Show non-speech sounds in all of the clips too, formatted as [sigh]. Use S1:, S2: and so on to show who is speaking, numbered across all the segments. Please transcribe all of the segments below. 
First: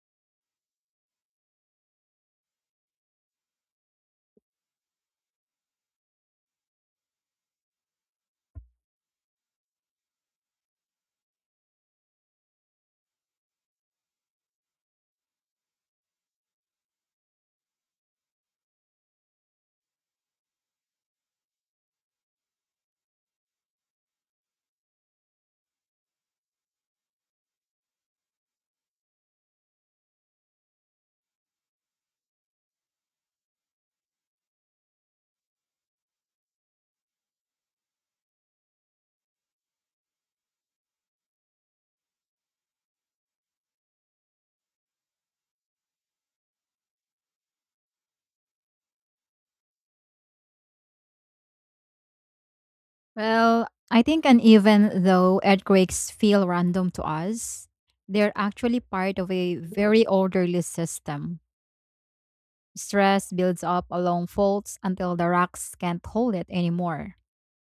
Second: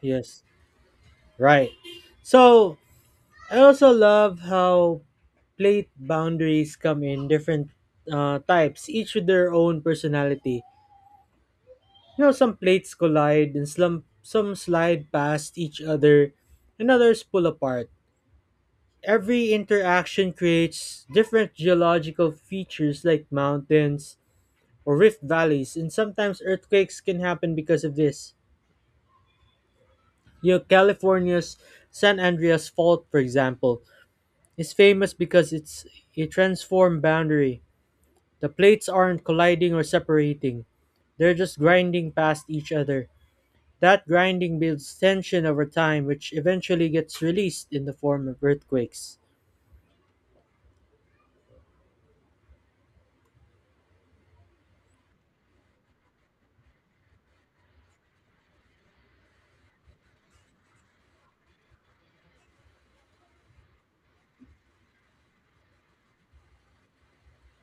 S1: Yes, right. So I also love how plate boundaries come in different types, each with their own personality. Some plates collide and some slide past each other, and others pull apart. Every interaction creates different geological features like mountains or rift valleys, and sometimes earthquakes can happen because of this. California's San Andreas Fault, for example, is famous because it's a transform boundary. The plates aren't colliding or separating. They're just grinding past each other. That grinding builds tension over time, which eventually gets released in the form of earthquakes.
S2: Well, I think, and even though earthquakes feel random to us, they're actually part of a very orderly system. Stress builds up along faults until the rocks can't hold it anymore.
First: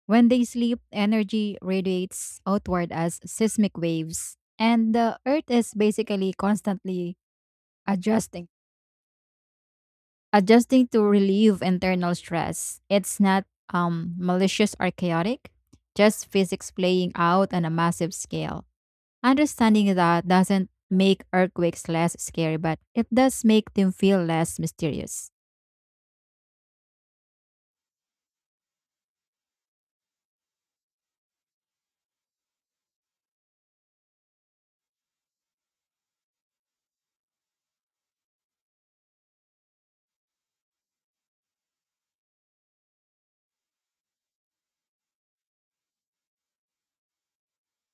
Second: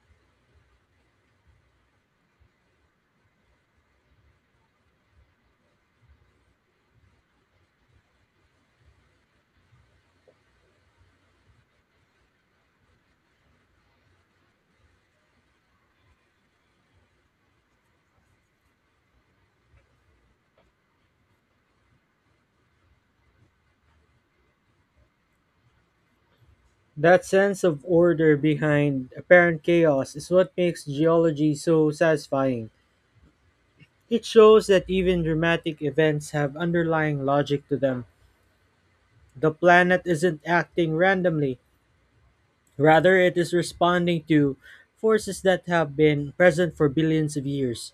S2: When they sleep, energy radiates outward as seismic waves, and the earth is basically constantly adjusting, adjusting to relieve internal stress. It's not malicious or chaotic, just physics playing out on a massive scale. Understanding that doesn't make earthquakes less scary, but it does make them feel less mysterious.
S1: That sense of order behind apparent chaos is what makes geology so satisfying. It shows that even dramatic events have underlying logic to them. The planet isn't acting randomly, rather, it is responding to forces that have been present for billions of years.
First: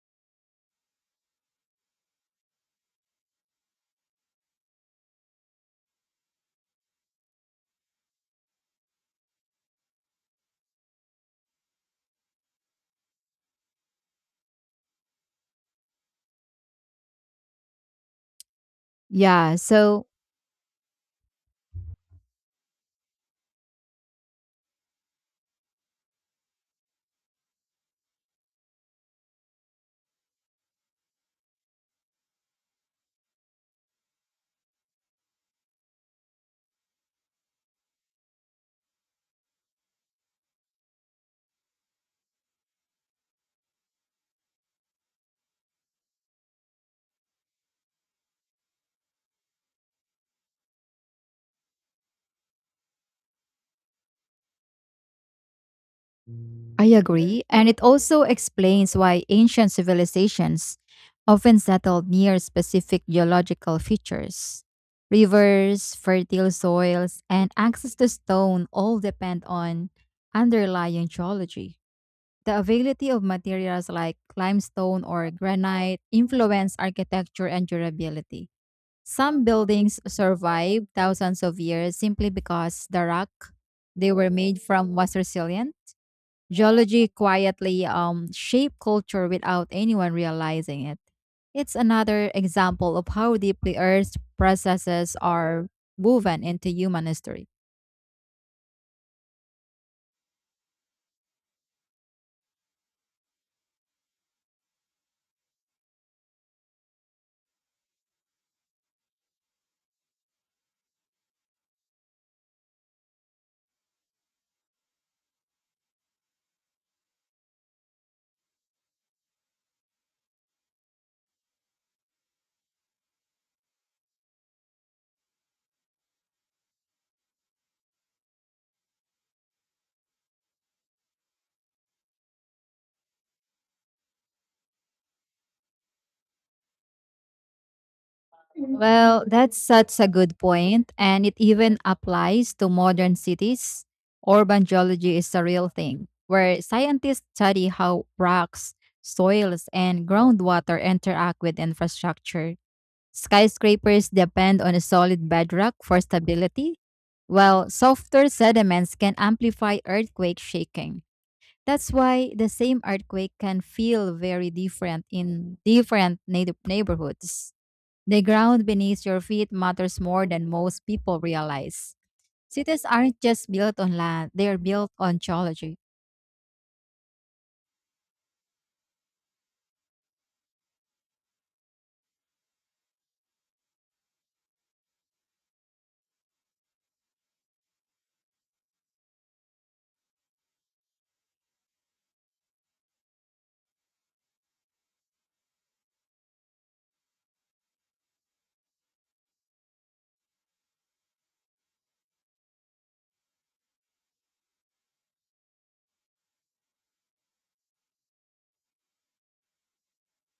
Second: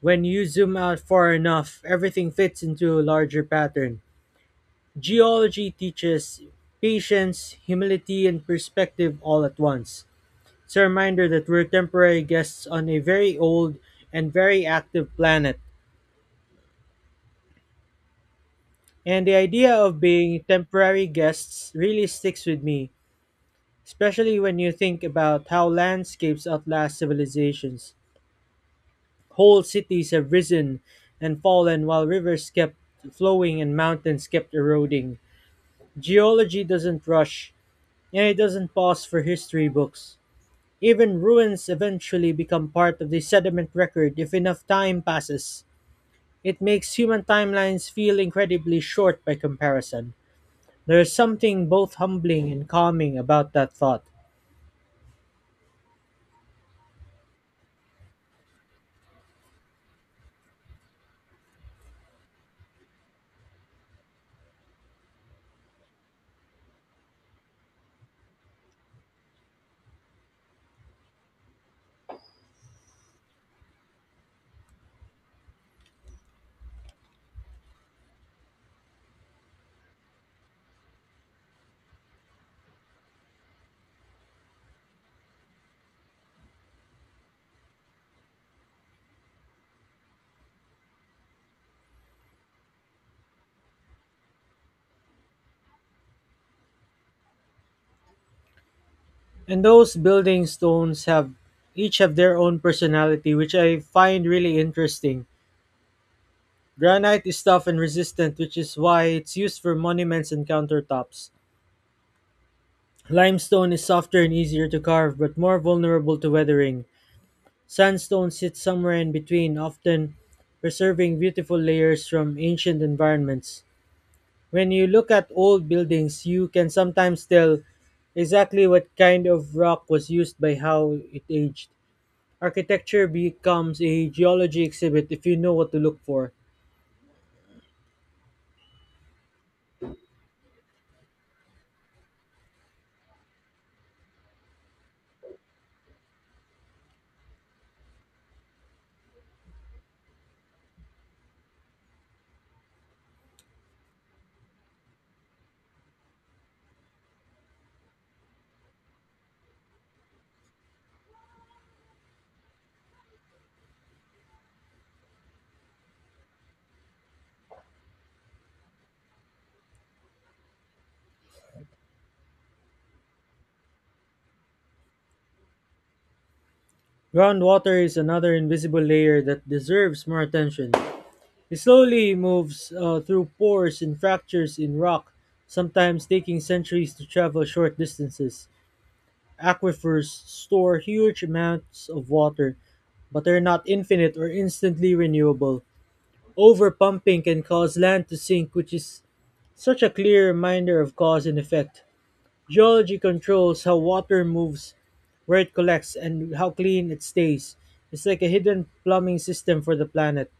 S1: When you zoom out far enough, everything fits into a larger pattern. Geology teaches patience, humility, and perspective all at once. It's a reminder that we're temporary guests on a very old and very active planet. And the
S2: Yeah,
S1: idea of
S2: so
S1: being temporary guests really sticks with me, especially when you think about how landscapes outlast civilizations. Whole cities have risen and fallen while rivers kept flowing and mountains kept eroding. Geology doesn't rush, and it doesn't pause for history books. Even ruins eventually become part of the sediment record if enough time passes. It makes human timelines feel incredibly short by comparison. There's something both humbling and calming about that thought.
S2: I agree. And it also explains why ancient civilizations often settled near specific geological features. Rivers, fertile soils, and access to stone all depend on underlying geology. The availability of materials like limestone or granite influence architecture and durability. Some buildings survived thousands of years simply because the rock they were made from was resilient. Geology quietly shaped culture without anyone realizing it. It's another example of how deeply Earth's processes are woven into human history.
S1: And those building stones have each have their own personality, which I find really interesting. Granite is tough and resistant, which is why it's used for monuments and countertops. Limestone is softer and easier to carve, but more vulnerable to weathering. Sandstone sits somewhere in between, often preserving beautiful layers from ancient environments. When you look at old buildings, you can sometimes tell exactly what kind of rock was used by how it aged. Architecture becomes a geology exhibit if you know what to look for.
S2: Well, that's such a good point, and it even applies to modern cities. Urban geology is a real thing, where scientists study how rocks, soils, and groundwater interact with infrastructure. Skyscrapers depend on a solid bedrock for stability, while softer sediments can amplify earthquake shaking. That's why the same earthquake can feel very different in different native neighborhoods. The ground beneath your feet matters more than most people realize. Cities aren't just built on land, they are built on geology.
S1: Groundwater is another invisible layer that deserves more attention. It slowly moves through pores and fractures in rock, sometimes taking centuries to travel short distances. Aquifers store huge amounts of water, but they're not infinite or instantly renewable. Overpumping can cause land to sink, which is such a clear reminder of cause and effect. Geology controls how water moves, where it collects, and how clean it stays. It's like a hidden plumbing system for the planet.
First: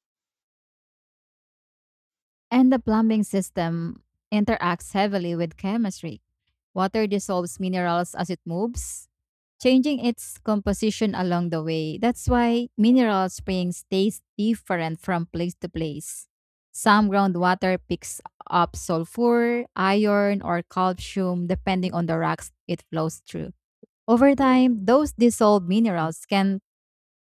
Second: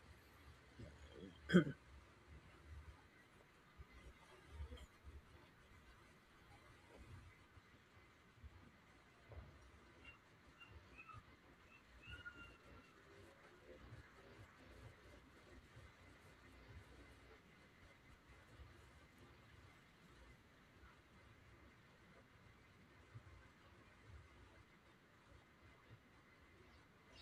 S2: And the plumbing system interacts heavily with chemistry. Water dissolves minerals as it moves, changing its composition along the way. That's why mineral springs taste different from place to place. Some groundwater picks up sulfur, iron, or calcium depending on the rocks it flows through. Over time, those dissolved minerals can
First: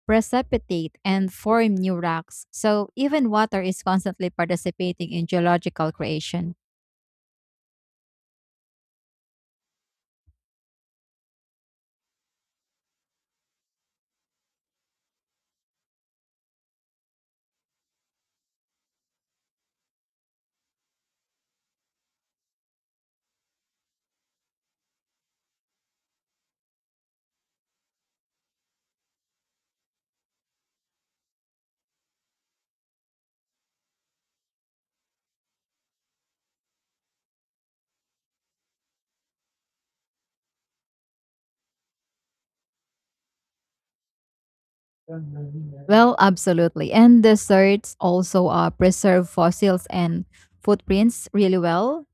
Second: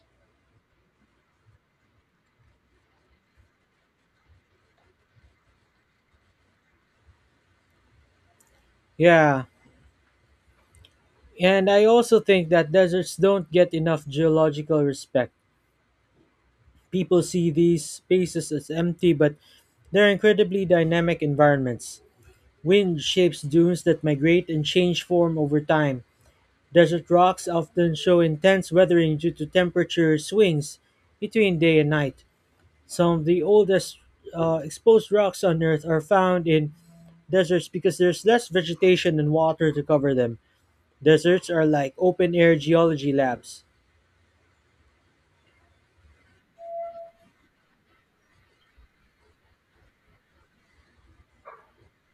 S2: precipitate and form new rocks, so even water is constantly participating in geological creation.
S1: Yeah. And I also think that deserts don't get enough geological respect. People see these spaces as empty, but they're incredibly dynamic environments. Wind shapes dunes that migrate and change form over time. Desert rocks often show intense weathering due to temperature swings between day and night. Some of the oldest exposed rocks on Earth are found in deserts because there's less vegetation and water to cover them. Deserts are like open air geology labs.
S2: Well, absolutely. And deserts also preserve fossils and footprints really well.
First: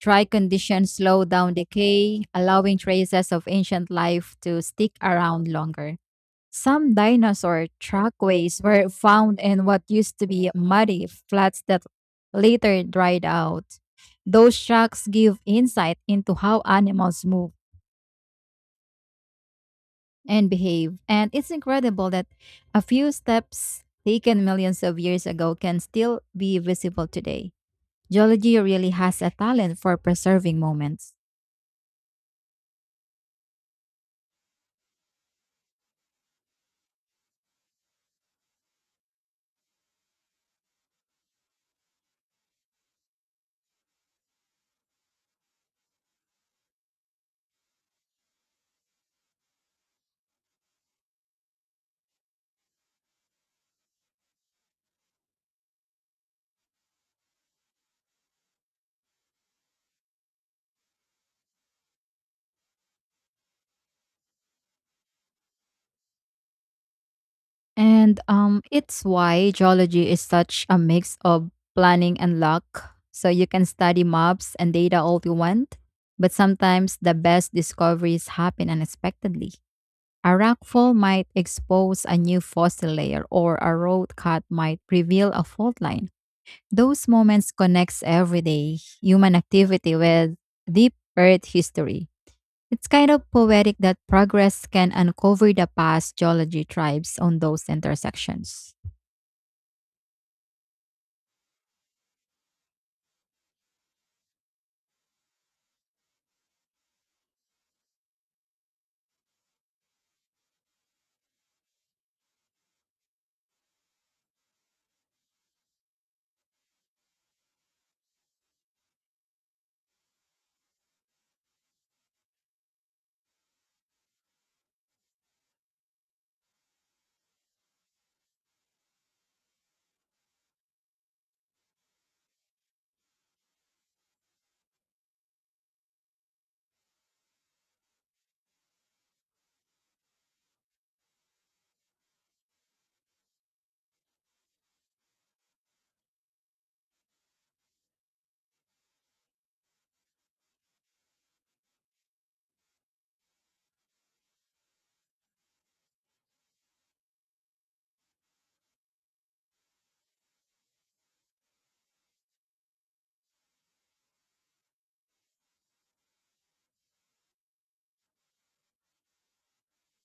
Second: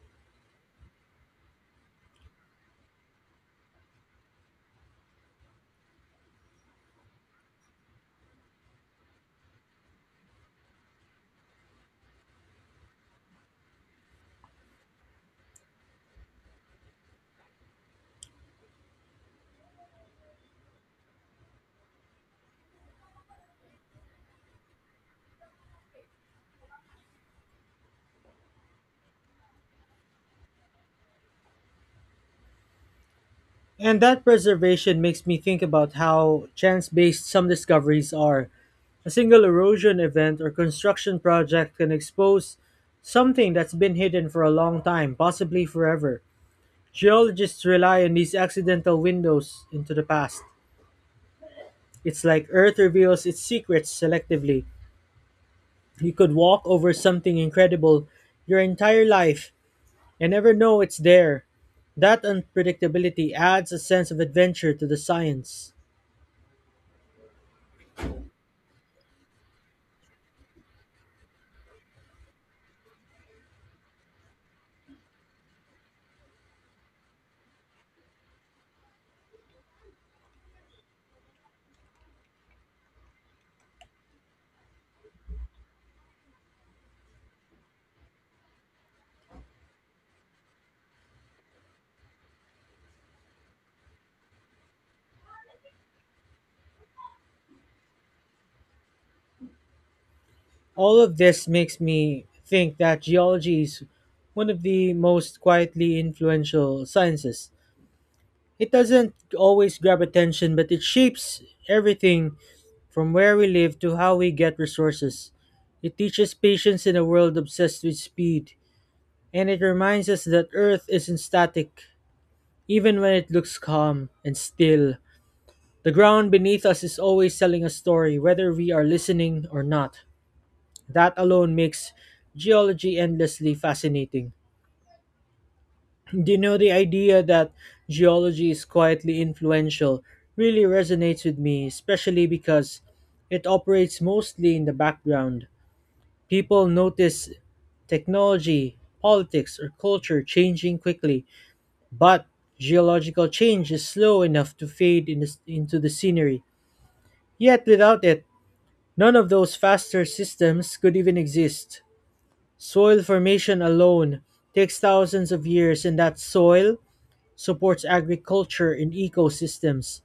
S2: Dry conditions slow down decay, allowing traces of ancient life to stick around longer. Some dinosaur trackways were found in what used to be muddy flats that later dried out. Those tracks give insight into how animals move and behave, and it's incredible that a few steps taken millions of years ago can still be visible today. Geology really has a talent for preserving moments.
S1: And that preservation makes me think about how chance based some discoveries are. A single erosion event or construction project can expose something that's been hidden for a long time, possibly forever. Geologists rely on these accidental windows into the past. It's like Earth reveals its secrets selectively. You could walk over something incredible your entire life and never know it's there. That unpredictability adds a sense of adventure to the science.
S2: And it's why geology is such a mix of planning and luck. So you can study maps and data all you want, but sometimes the best discoveries happen unexpectedly. A rockfall might expose a new fossil layer, or a road cut might reveal a fault line. Those moments connects everyday human activity with deep earth history. It's kind of poetic that progress can uncover the past geology tribes on those intersections.
S1: All of this makes me think that geology is one of the most quietly influential sciences. It doesn't always grab attention, but it shapes everything from where we live to how we get resources. It teaches patience in a world obsessed with speed, and it reminds us that Earth isn't static. Even when it looks calm and still, the ground beneath us is always telling a story, whether we are listening or not. That alone makes geology endlessly fascinating. [clears throat] Do you know the idea that geology is quietly influential really resonates with me, especially because it operates mostly in the background. People notice technology, politics, or culture changing quickly, but geological change is slow enough to fade into the scenery. Yet without it, none of those faster systems could even exist. Soil formation alone takes thousands of years, and that soil supports agriculture and ecosystems.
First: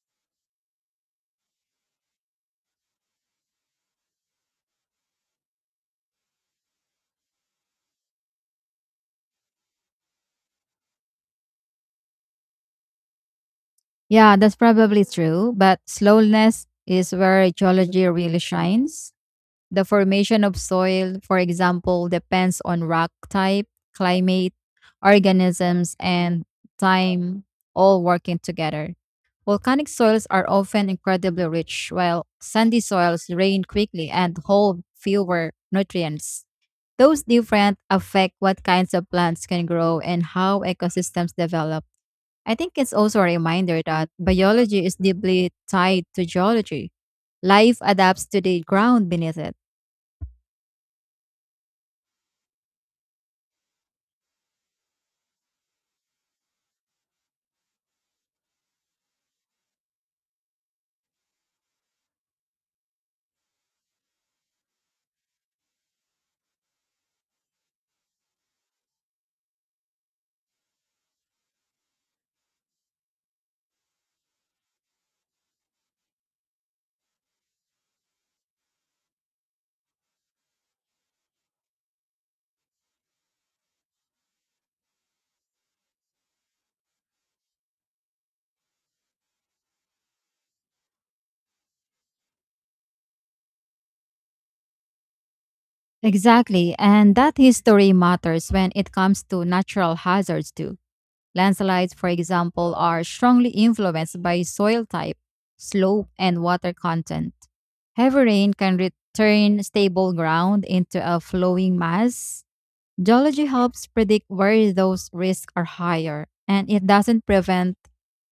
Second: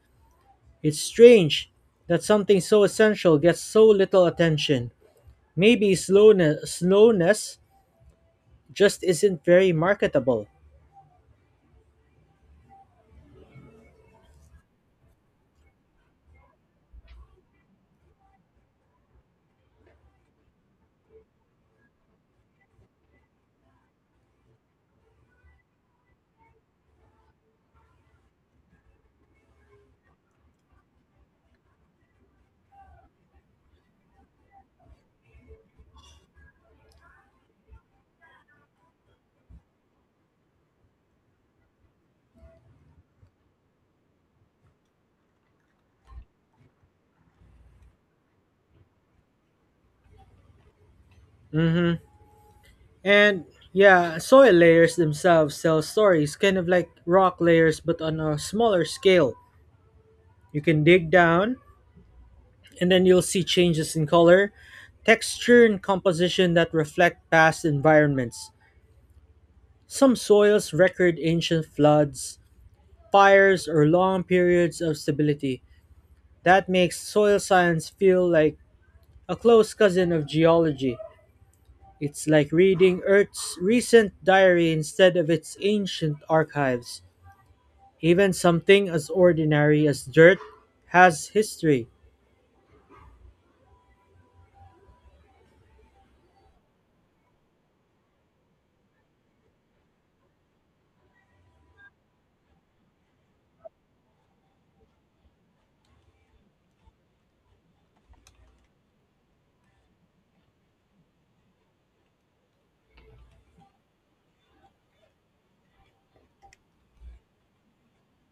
S1: It's strange that something so essential gets so little attention. Maybe slowness just isn't very marketable.
S2: Yeah, that's probably true, but slowness is where geology really shines. The formation of soil, for example, depends on rock type, climate, organisms, and time all working together. Volcanic soils are often incredibly rich, while sandy soils rain quickly and hold fewer nutrients. Those different affect what kinds of plants can grow and how ecosystems develop. I think it's also a reminder that biology is deeply tied to geology. Life adapts to the ground beneath it.
S1: Hmm. And yeah, soil layers themselves tell stories, kind of like rock layers, but on a smaller scale. You can dig down, and then you'll see changes in color, texture, and composition that reflect past environments. Some soils record ancient floods, fires, or long periods of stability. That makes soil science feel like a close cousin of geology. It's like reading Earth's recent diary instead of its ancient archives. Even something as ordinary as dirt has history.
S2: Exactly, and that history matters when it comes to natural hazards too. Landslides, for example, are strongly influenced by soil type, slope, and water content. Heavy rain can turn stable ground into a flowing mass. Geology helps predict where those risks are higher, and it doesn't prevent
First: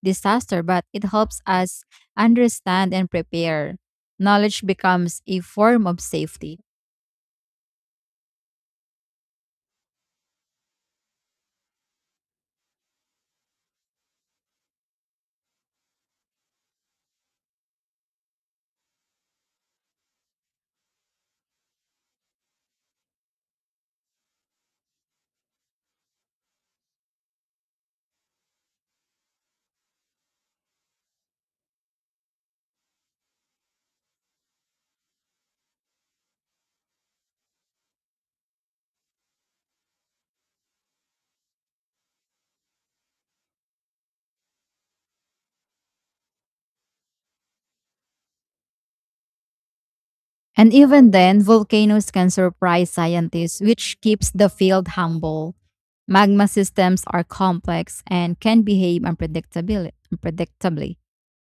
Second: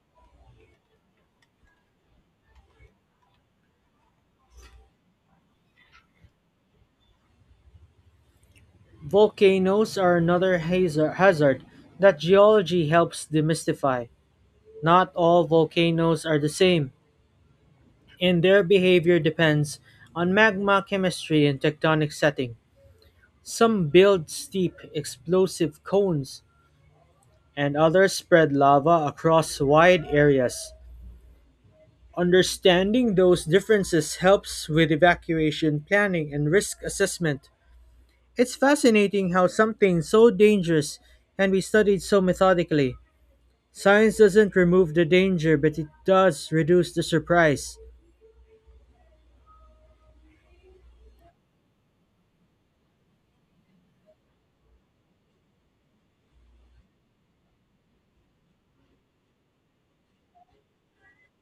S2: disaster, but it helps us understand and prepare. Knowledge becomes a form of safety.
S1: Volcanoes are another hazard that geology helps demystify. Not all volcanoes are the same, and their behavior depends on magma chemistry and tectonic setting. Some build steep, explosive cones, and others spread lava across wide areas. Understanding those differences helps with evacuation planning and risk assessment. It's fascinating how something so dangerous can be studied so methodically. Science doesn't remove the danger, but it does reduce the surprise.
S2: And even then, volcanoes can surprise scientists, which keeps the field humble. Magma systems are complex and can behave unpredictably.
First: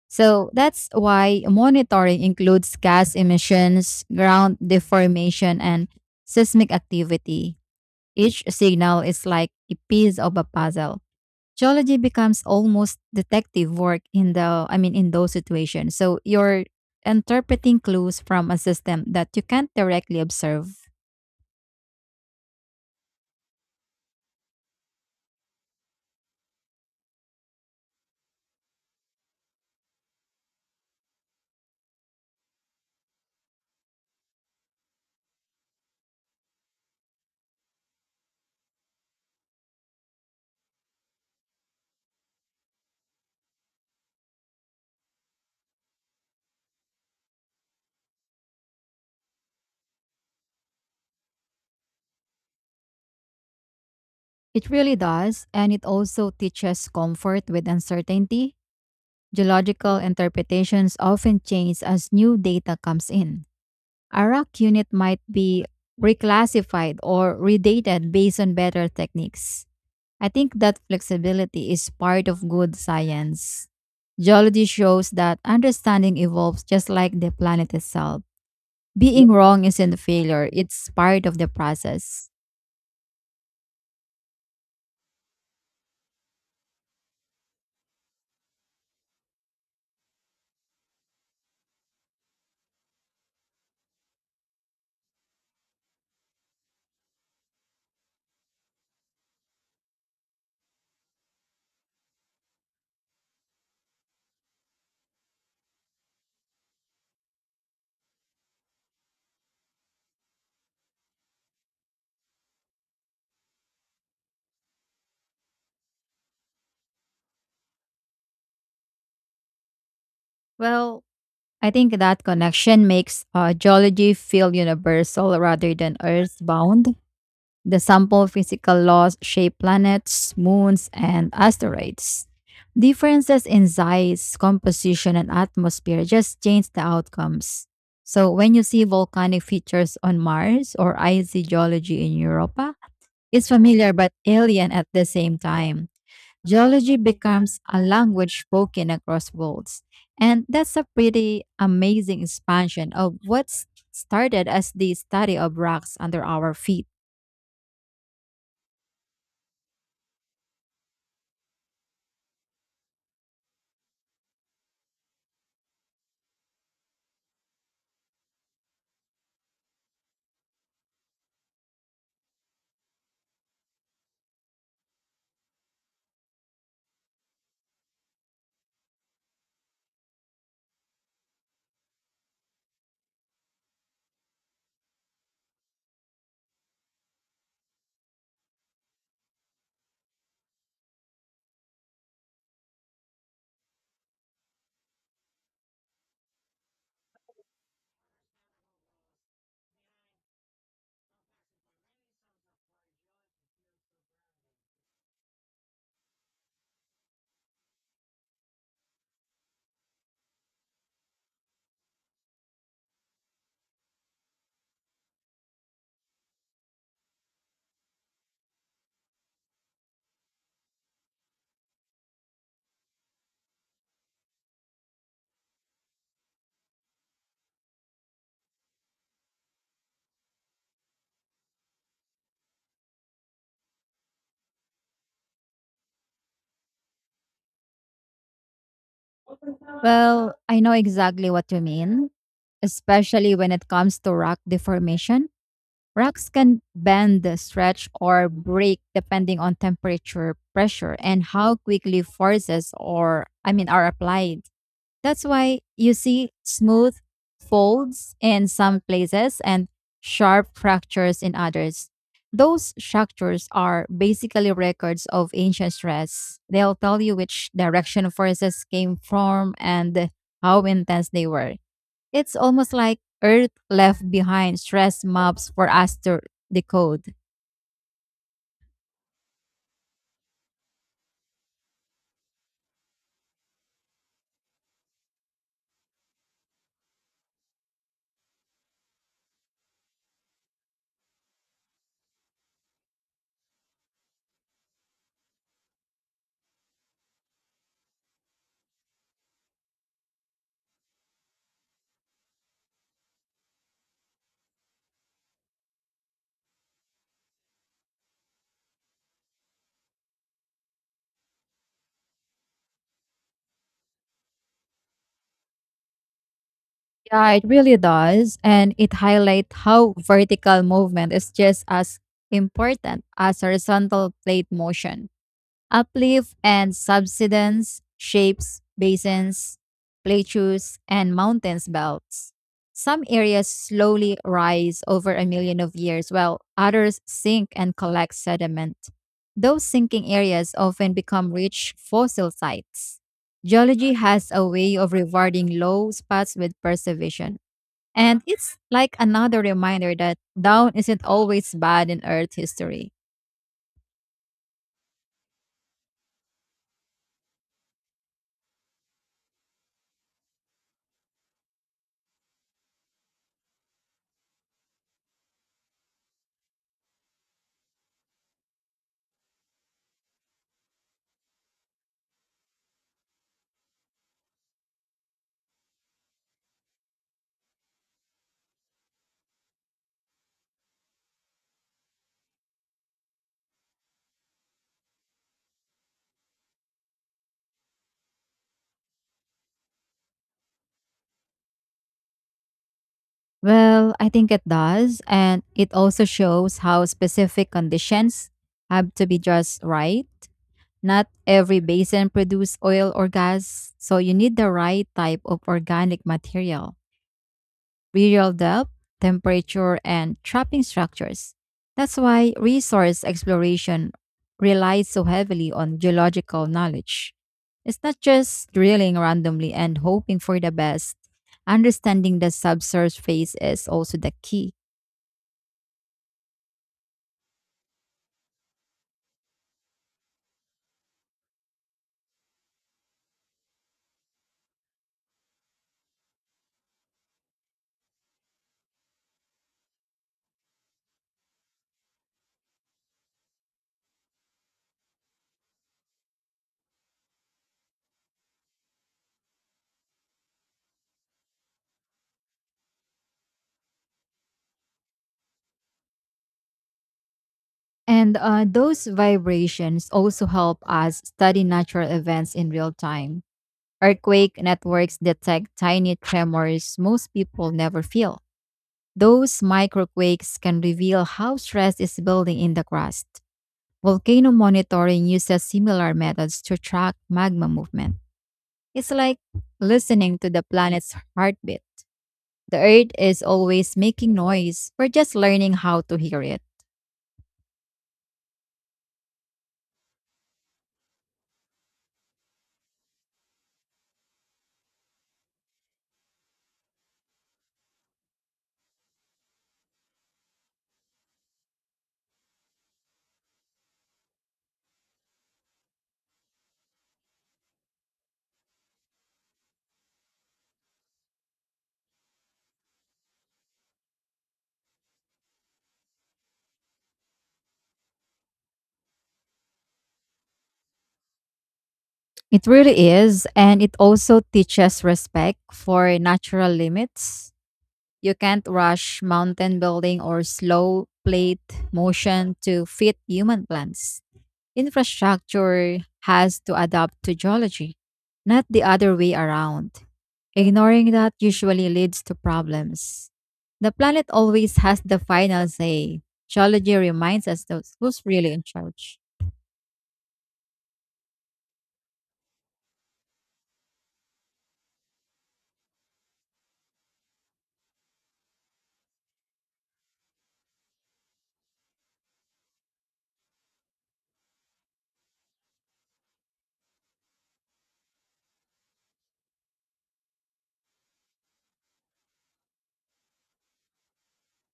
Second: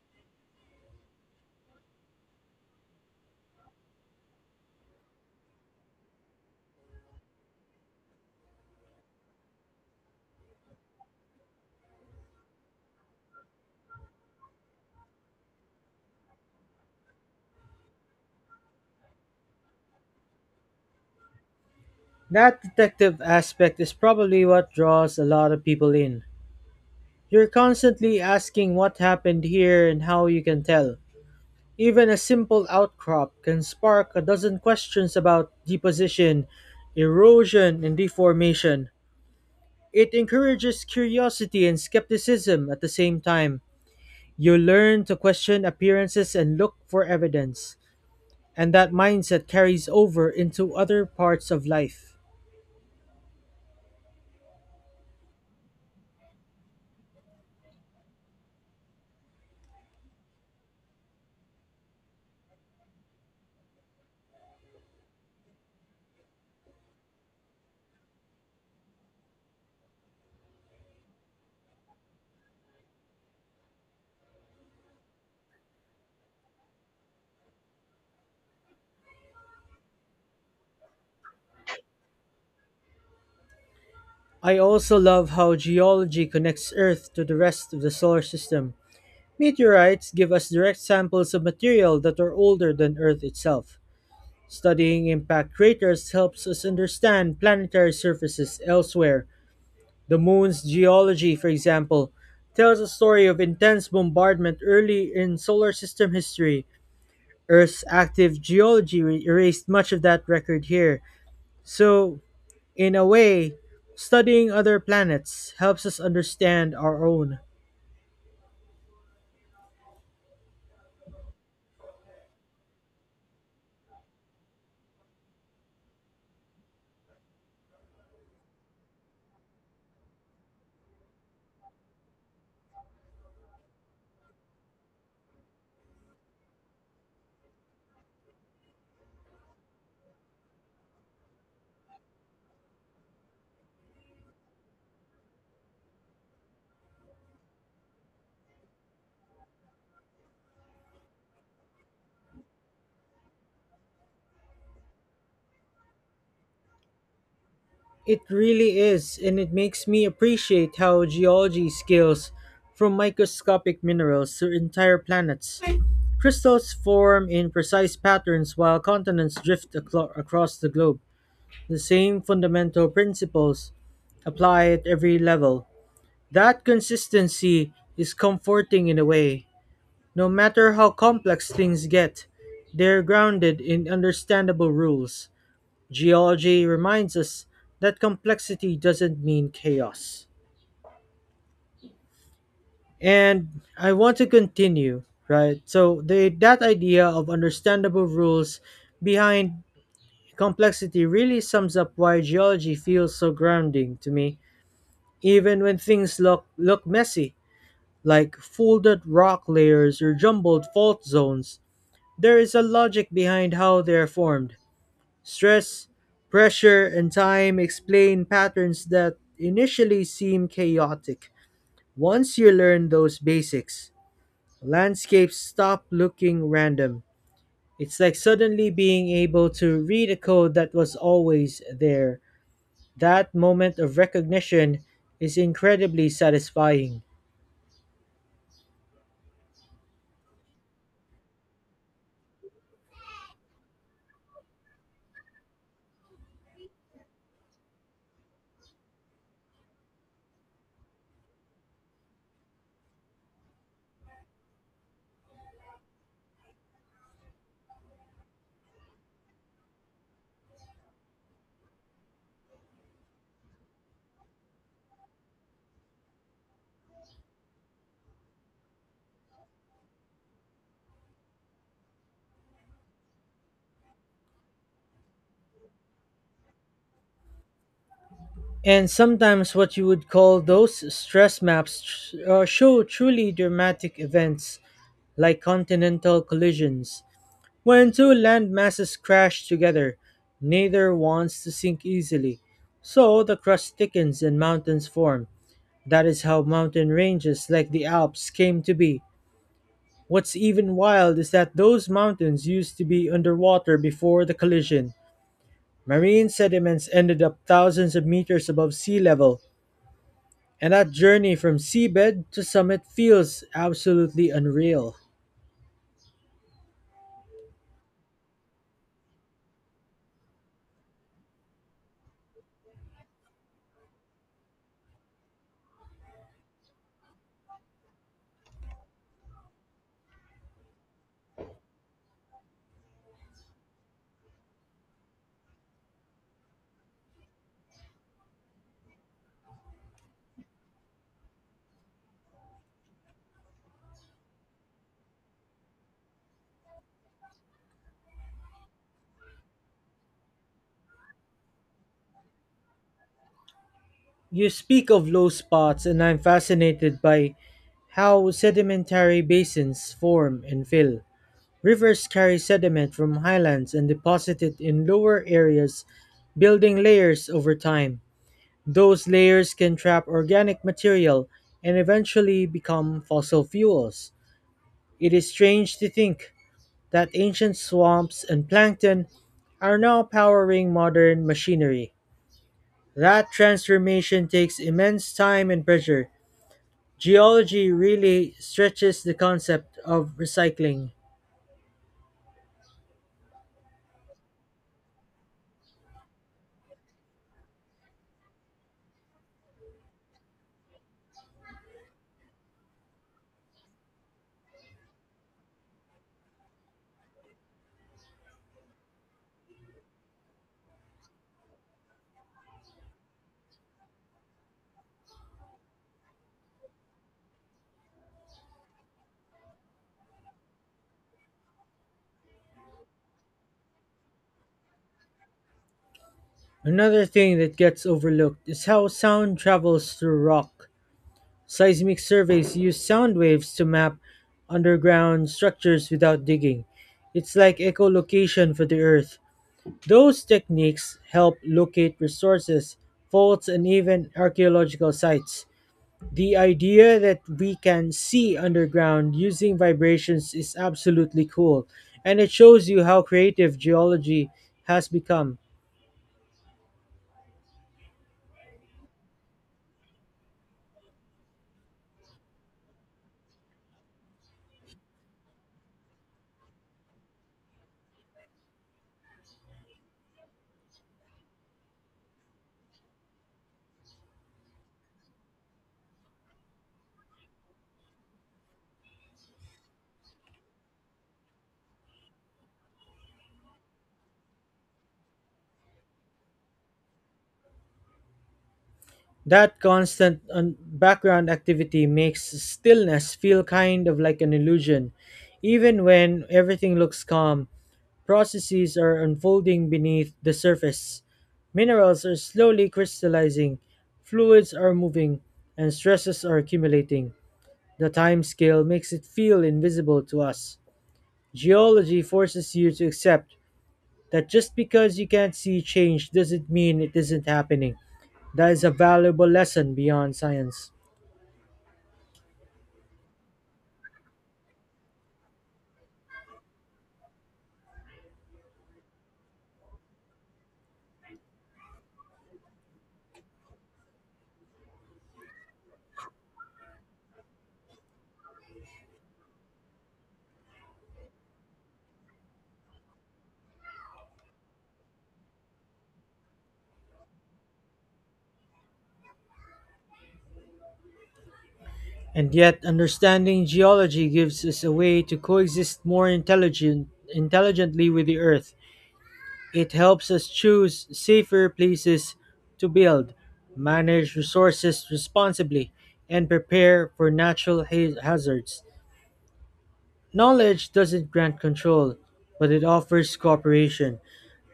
S2: So that's why monitoring includes gas emissions, ground deformation, and seismic activity. Each signal is like a piece of a puzzle. Geology becomes almost detective work in the I mean in those situations. So you're interpreting clues from a system that you can't directly observe.
S1: That detective aspect is probably what draws a lot of people in. You're constantly asking what happened here and how you can tell. Even a simple outcrop can spark a dozen questions about deposition, erosion, and deformation. It encourages curiosity and skepticism at the same time. You learn to question appearances and look for evidence, and that mindset carries over into other parts of life.
S2: It really does, and it also teaches comfort with uncertainty. Geological interpretations often change as new data comes in. A rack unit might be reclassified or redated based on better techniques. I think that flexibility is part of good science. Geology shows that understanding evolves just like the planet itself. Being wrong isn't a failure, it's part of the process.
S1: I also love how geology connects Earth to the rest of the solar system. Meteorites give us direct samples of material that are older than Earth itself. Studying impact craters helps us understand planetary surfaces elsewhere. The moon's geology, for example, tells a story of intense bombardment early in solar system history. Earth's active geology erased much of that record here. So, in a way, studying other planets helps us understand our own.
S2: Well, I think that connection makes geology feel universal rather than earthbound. The sample physical laws shape planets, moons, and asteroids. Differences in size, composition, and atmosphere just change the outcomes. So, when you see volcanic features on Mars or icy geology in Europa, it's familiar but alien at the same time. Geology becomes a language spoken across worlds. And that's a pretty amazing expansion of what started as the study of rocks under our feet.
S1: It really is, and it makes me appreciate how geology scales from microscopic minerals to entire planets. Crystals form in precise patterns while continents drift across the globe. The same fundamental principles apply at every level. That consistency is comforting in a way. No matter how complex things get, they're grounded in understandable rules. Geology reminds us that complexity doesn't mean chaos. And I want to continue, right? So the that idea of understandable rules behind complexity really sums up why geology feels so grounding to me, even when things look messy like folded rock layers or jumbled fault zones. There is a logic behind how they are formed. Stress, pressure, and time explain patterns that initially seem chaotic. Once you learn those basics, landscapes stop looking random. It's like suddenly being able to read a code that was always there. That moment of recognition is incredibly satisfying.
S2: Well, I know exactly what you mean, especially when it comes to rock deformation. Rocks can bend, stretch, or break depending on temperature, pressure, and how quickly forces or I mean are applied. That's why you see smooth folds in some places and sharp fractures in others. Those structures are basically records of ancient stress. They'll tell you which direction forces came from and how intense they were. It's almost like Earth left behind stress maps for us to decode.
S1: And sometimes what you would call those stress maps show truly dramatic events like continental collisions. When two land masses crash together, neither wants to sink easily. So the crust thickens and mountains form. That is how mountain ranges like the Alps came to be. What's even wild is that those mountains used to be underwater before the collision. Marine sediments ended up thousands of meters above sea level. And that journey from seabed to summit feels absolutely unreal.
S2: Yeah, it really does. And it highlights how vertical movement is just as important as horizontal plate motion. Uplift and subsidence shapes basins, plateaus, and mountains belts. Some areas slowly rise over a million of years, while others sink and collect sediment. Those sinking areas often become rich fossil sites. Geology has a way of rewarding low spots with preservation. And it's like another reminder that down isn't always bad in Earth history.
S1: You speak of low spots, and I'm fascinated by how sedimentary basins form and fill. Rivers carry sediment from highlands and deposit it in lower areas, building layers over time. Those layers can trap organic material and eventually become fossil fuels. It is strange to think that ancient swamps and plankton are now powering modern machinery. That transformation takes immense time and pressure. Geology really stretches the concept of recycling.
S2: Well, I think it does. And it also shows how specific conditions have to be just right. Not every basin produces oil or gas, so you need the right type of organic material. Burial depth, temperature, and trapping structures. That's why resource exploration relies so heavily on geological knowledge. It's not just drilling randomly and hoping for the best. Understanding the subsurface is also the key.
S1: Another thing that gets overlooked is how sound travels through rock. Seismic surveys use sound waves to map underground structures without digging. It's like echolocation for the earth. Those techniques help locate resources, faults, and even archaeological sites. The idea that we can see underground using vibrations is absolutely cool, and it shows you how creative geology has become.
S2: And those vibrations also help us study natural events in real time. Earthquake networks detect tiny tremors most people never feel. Those microquakes can reveal how stress is building in the crust. Volcano monitoring uses similar methods to track magma movement. It's like listening to the planet's heartbeat. The Earth is always making noise. We're just learning how to hear it.
S1: That constant background activity makes stillness feel kind of like an illusion. Even when everything looks calm, processes are unfolding beneath the surface. Minerals are slowly crystallizing, fluids are moving, and stresses are accumulating. The time scale makes it feel invisible to us. Geology forces you to accept that just because you can't see change doesn't mean it isn't happening. That is a valuable lesson beyond science.
S2: It really is, and it also teaches respect for natural limits. You can't rush mountain building or slow plate motion to fit human plans. Infrastructure has to adapt to geology, not the other way around. Ignoring that usually leads to problems. The planet always has the final say. Geology reminds us those who's really in charge.
S1: And yet, understanding geology gives us a way to coexist more intelligently with the Earth. It helps us choose safer places to build, manage resources responsibly, and prepare for natural hazards. Knowledge doesn't grant control, but it offers cooperation.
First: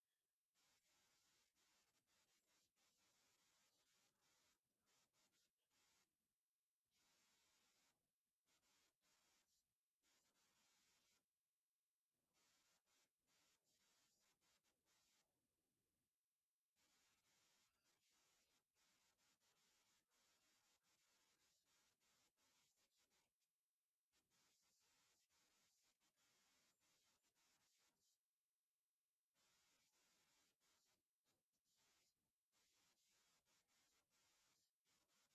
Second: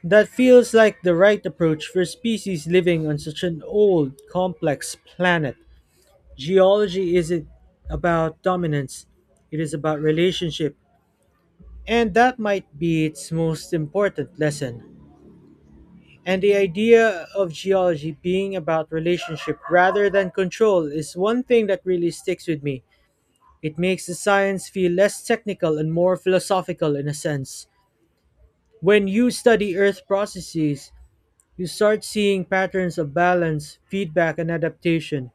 S1: That feels like the right approach for species living on such an old, complex planet. Geology isn't about dominance, it is about relationship. And that might be its most important lesson. And the idea of geology being about relationship rather than control is one thing that really sticks with me. It makes the science feel less technical and more philosophical in a sense. When you study Earth processes, you start seeing patterns of balance, feedback, and adaptation.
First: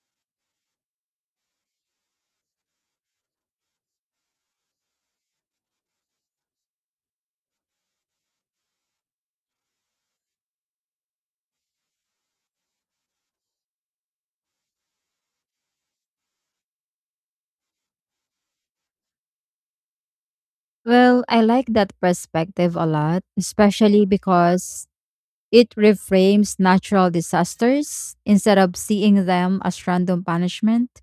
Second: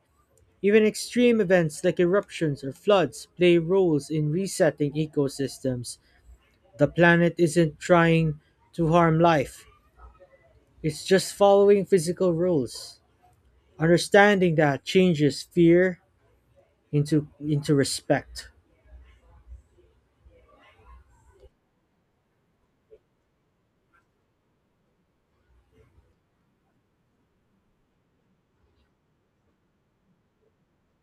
S1: Even extreme events like eruptions or floods play roles in resetting ecosystems. The planet isn't trying to harm life, it's just following physical rules. Understanding that changes fear into respect.
S2: Well, I like that perspective a lot, especially because it reframes natural disasters instead of seeing them as random punishment.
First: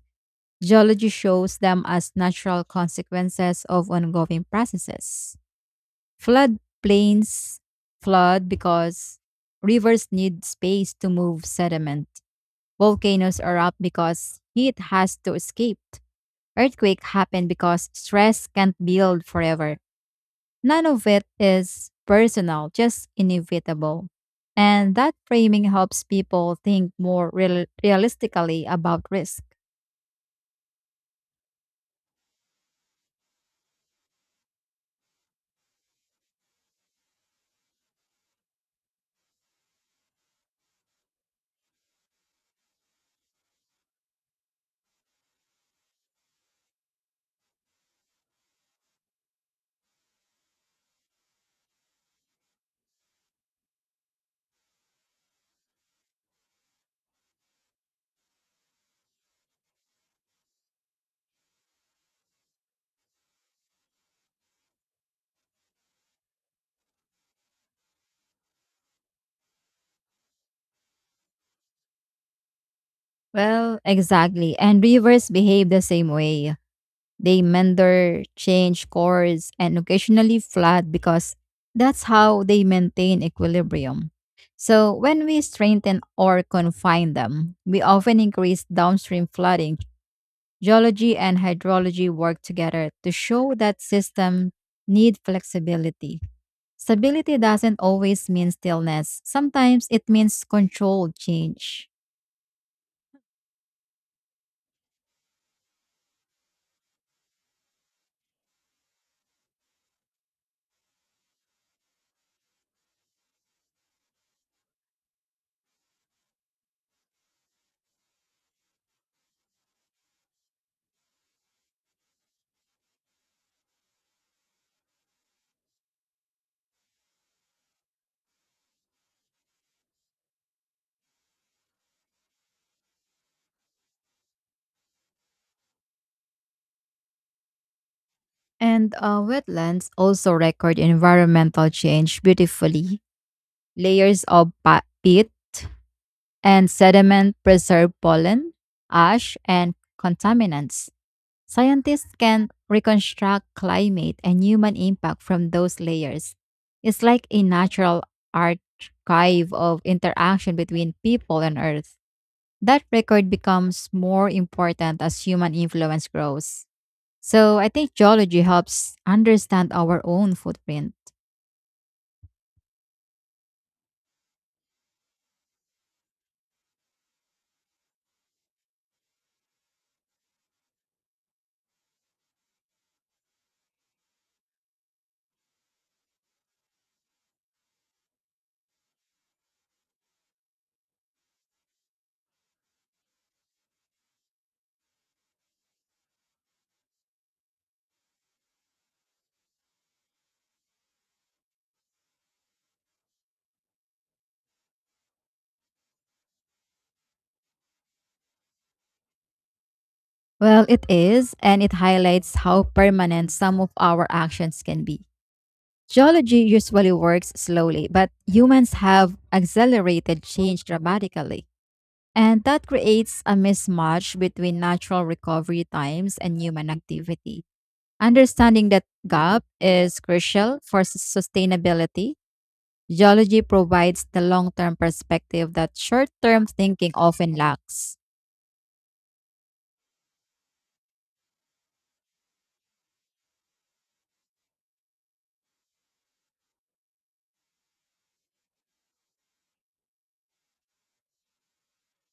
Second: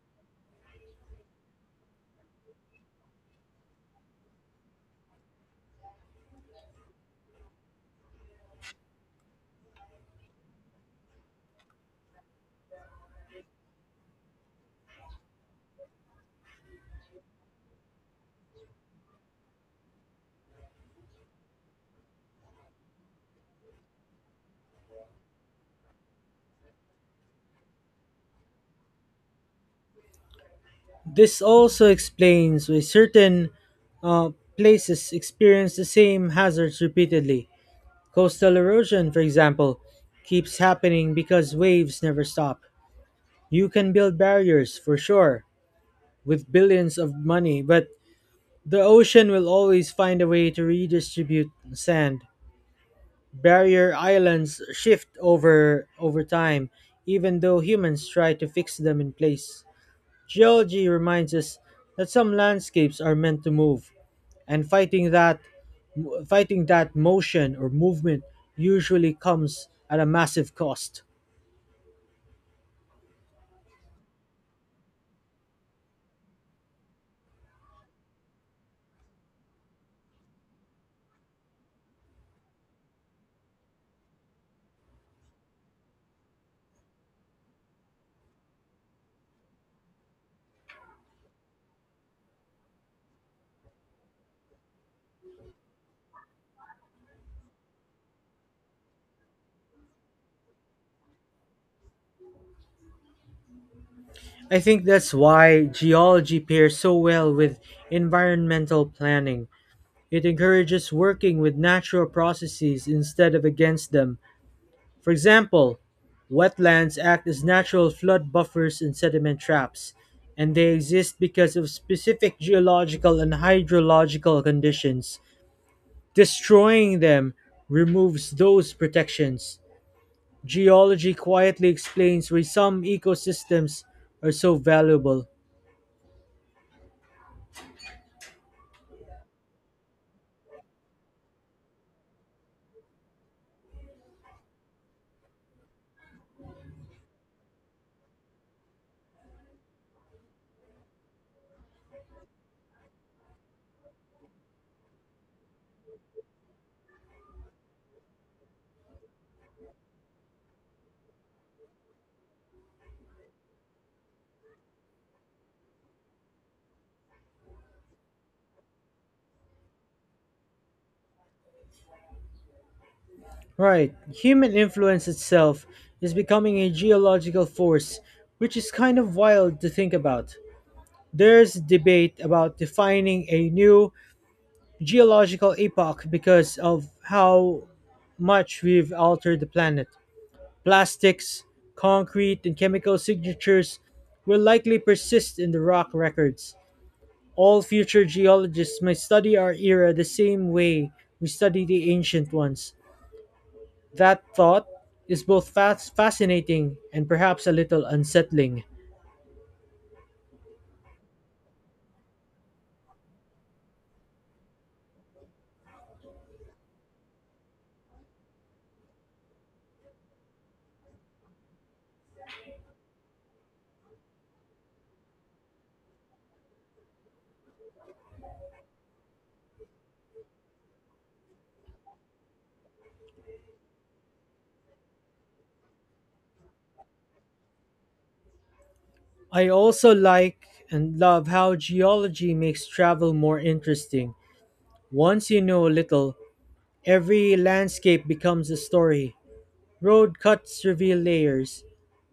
S2: Geology shows them as natural consequences of ongoing processes. Floodplains flood because rivers need space to move sediment. Volcanoes erupt because heat has to escape. Earthquakes happen because stress can't build forever. None of it is personal, just inevitable. And that framing helps people think more realistically about risk.
S1: This also explains why certain uh, places experience the same hazards repeatedly. Coastal erosion, for example, keeps happening because waves never stop. You can build barriers, for sure, with billions of money, but the ocean will always find a way to redistribute sand. Barrier islands shift over time, even though humans try to fix them in place. Geology reminds us that some landscapes are meant to move, and fighting that motion or movement usually comes at a massive cost.
S2: Well, exactly. And rivers behave the same way. They mender, change course, and occasionally flood because that's how they maintain equilibrium. So, when we strengthen or confine them, we often increase downstream flooding. Geology and hydrology work together to show that systems need flexibility. Stability doesn't always mean stillness, sometimes it means controlled change.
S1: I think that's why geology pairs so well with environmental planning. It encourages working with natural processes instead of against them. For example, wetlands act as natural flood buffers and sediment traps, and they exist because of specific geological and hydrological conditions. Destroying them removes those protections. Geology quietly explains why some ecosystems are so valuable.
S2: And wetlands also record environmental change beautifully. Layers of peat and sediment preserve pollen, ash, and contaminants. Scientists can reconstruct climate and human impact from those layers. It's like a natural archive of interaction between people and Earth. That record becomes more important as human influence grows. So I think geology helps understand our own footprint.
S1: Right, human influence itself is becoming a geological force, which is kind of wild to think about. There's debate about defining a new geological epoch because of how much we've altered the planet. Plastics, concrete, and chemical signatures will likely persist in the rock records. All future geologists may study our era the same way we study the ancient ones. That thought is both fascinating and perhaps a little unsettling.
S2: Well, it is, and it highlights how permanent some of our actions can be. Geology usually works slowly, but humans have accelerated change dramatically. And that creates a mismatch between natural recovery times and human activity. Understanding that gap is crucial for sustainability. Geology provides the long term perspective that short term thinking often lacks.
S1: I also like and love how geology makes travel more interesting. Once you know a little, every landscape becomes a story. Road cuts reveal layers,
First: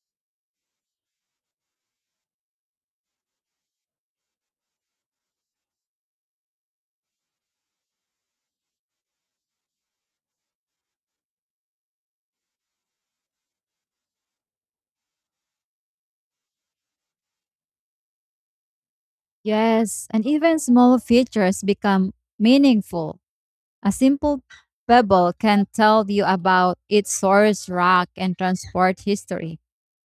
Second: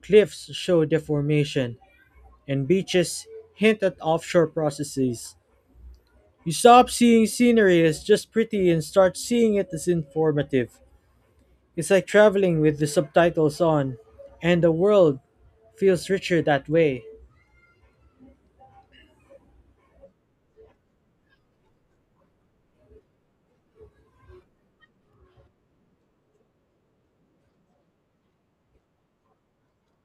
S1: cliffs show deformation, and beaches hint at offshore processes. You stop seeing scenery as just pretty and start seeing it as informative. It's like traveling with the subtitles on, and the world feels richer that way.
S2: Yes, and even small features become meaningful. A simple pebble can tell you about its source, rock, and transport history.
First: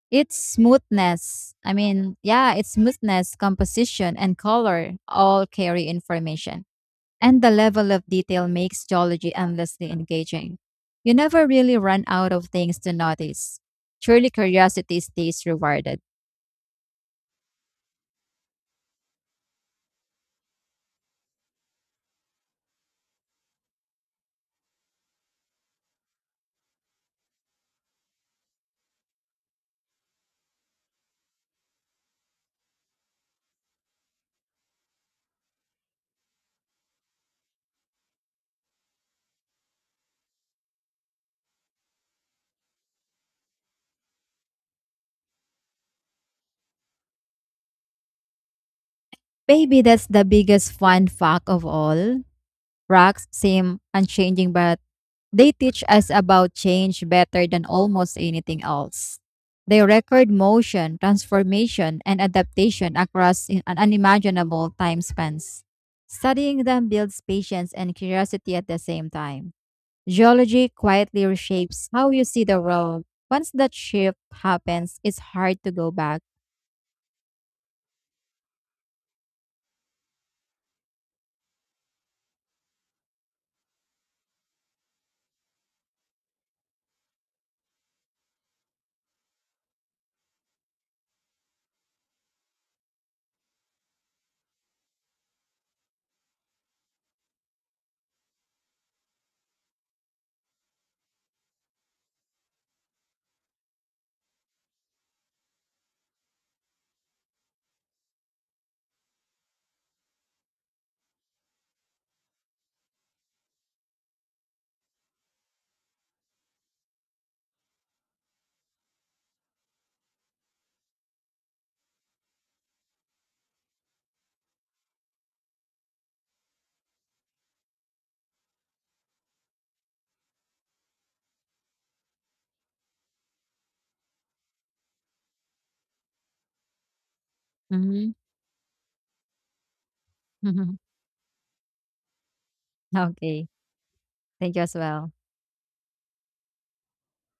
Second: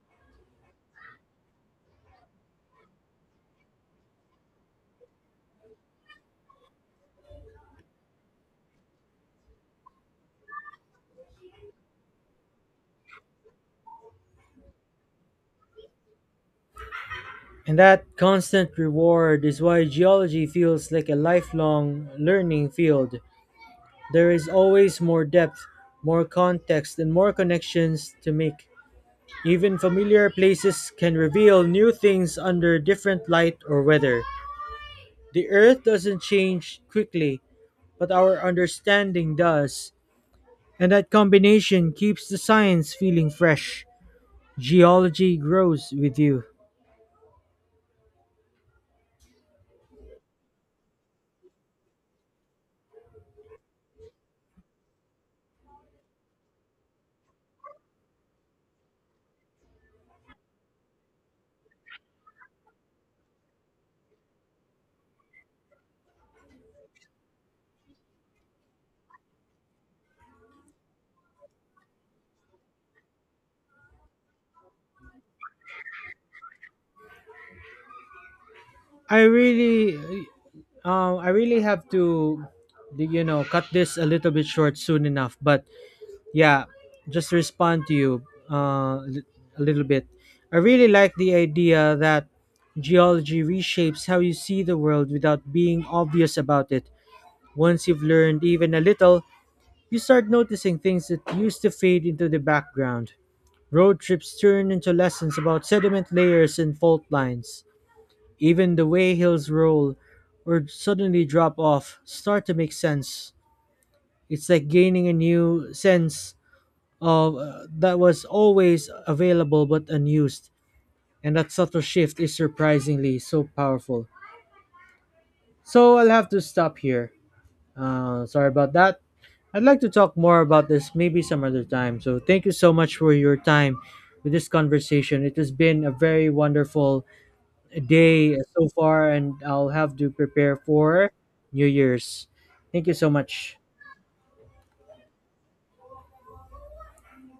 S2: Its smoothness, I mean, yeah, its smoothness, composition, and color all carry information. And the level of detail makes geology endlessly engaging. You never really run out of things to notice. Truly, curiosity stays rewarded.
S1: And that constant reward is why geology feels like a lifelong learning field. There is always more depth, more context, and more connections to make. Even familiar places can reveal new things under different light or weather. The earth doesn't change quickly, but our understanding does. And that combination keeps the science feeling fresh. Geology grows with you.
S2: Maybe that's the biggest fun fact of all. Rocks seem unchanging, but they teach us about change better than almost anything else. They record motion, transformation, and adaptation across an unimaginable time spans. Studying them builds patience and curiosity at the same time. Geology quietly reshapes how you see the world. Once that shift happens, it's hard to go back.
S1: I really I really have to, cut this a little bit short soon enough. But yeah, just to respond to you uh, li- a little bit. I really like the idea that geology reshapes how you see the world without being obvious about it. Once you've learned even a little, you start noticing things that used to fade into the background. Road trips turn into lessons about sediment layers and fault lines. Even the way hills roll or suddenly drop off start to make sense. It's like gaining a new sense, that was always available but unused. And that subtle shift is surprisingly so powerful. So I'll have to stop here. Sorry about that. I'd like to talk more about this maybe some other time. So thank you so much for your time with this conversation. It has been a very wonderful
S2: Hmm.
S1: day so far, and I'll have to prepare
S2: [laughs]
S1: for New Year's. Thank you so
S2: Okay.
S1: much.
S2: Thank you as well.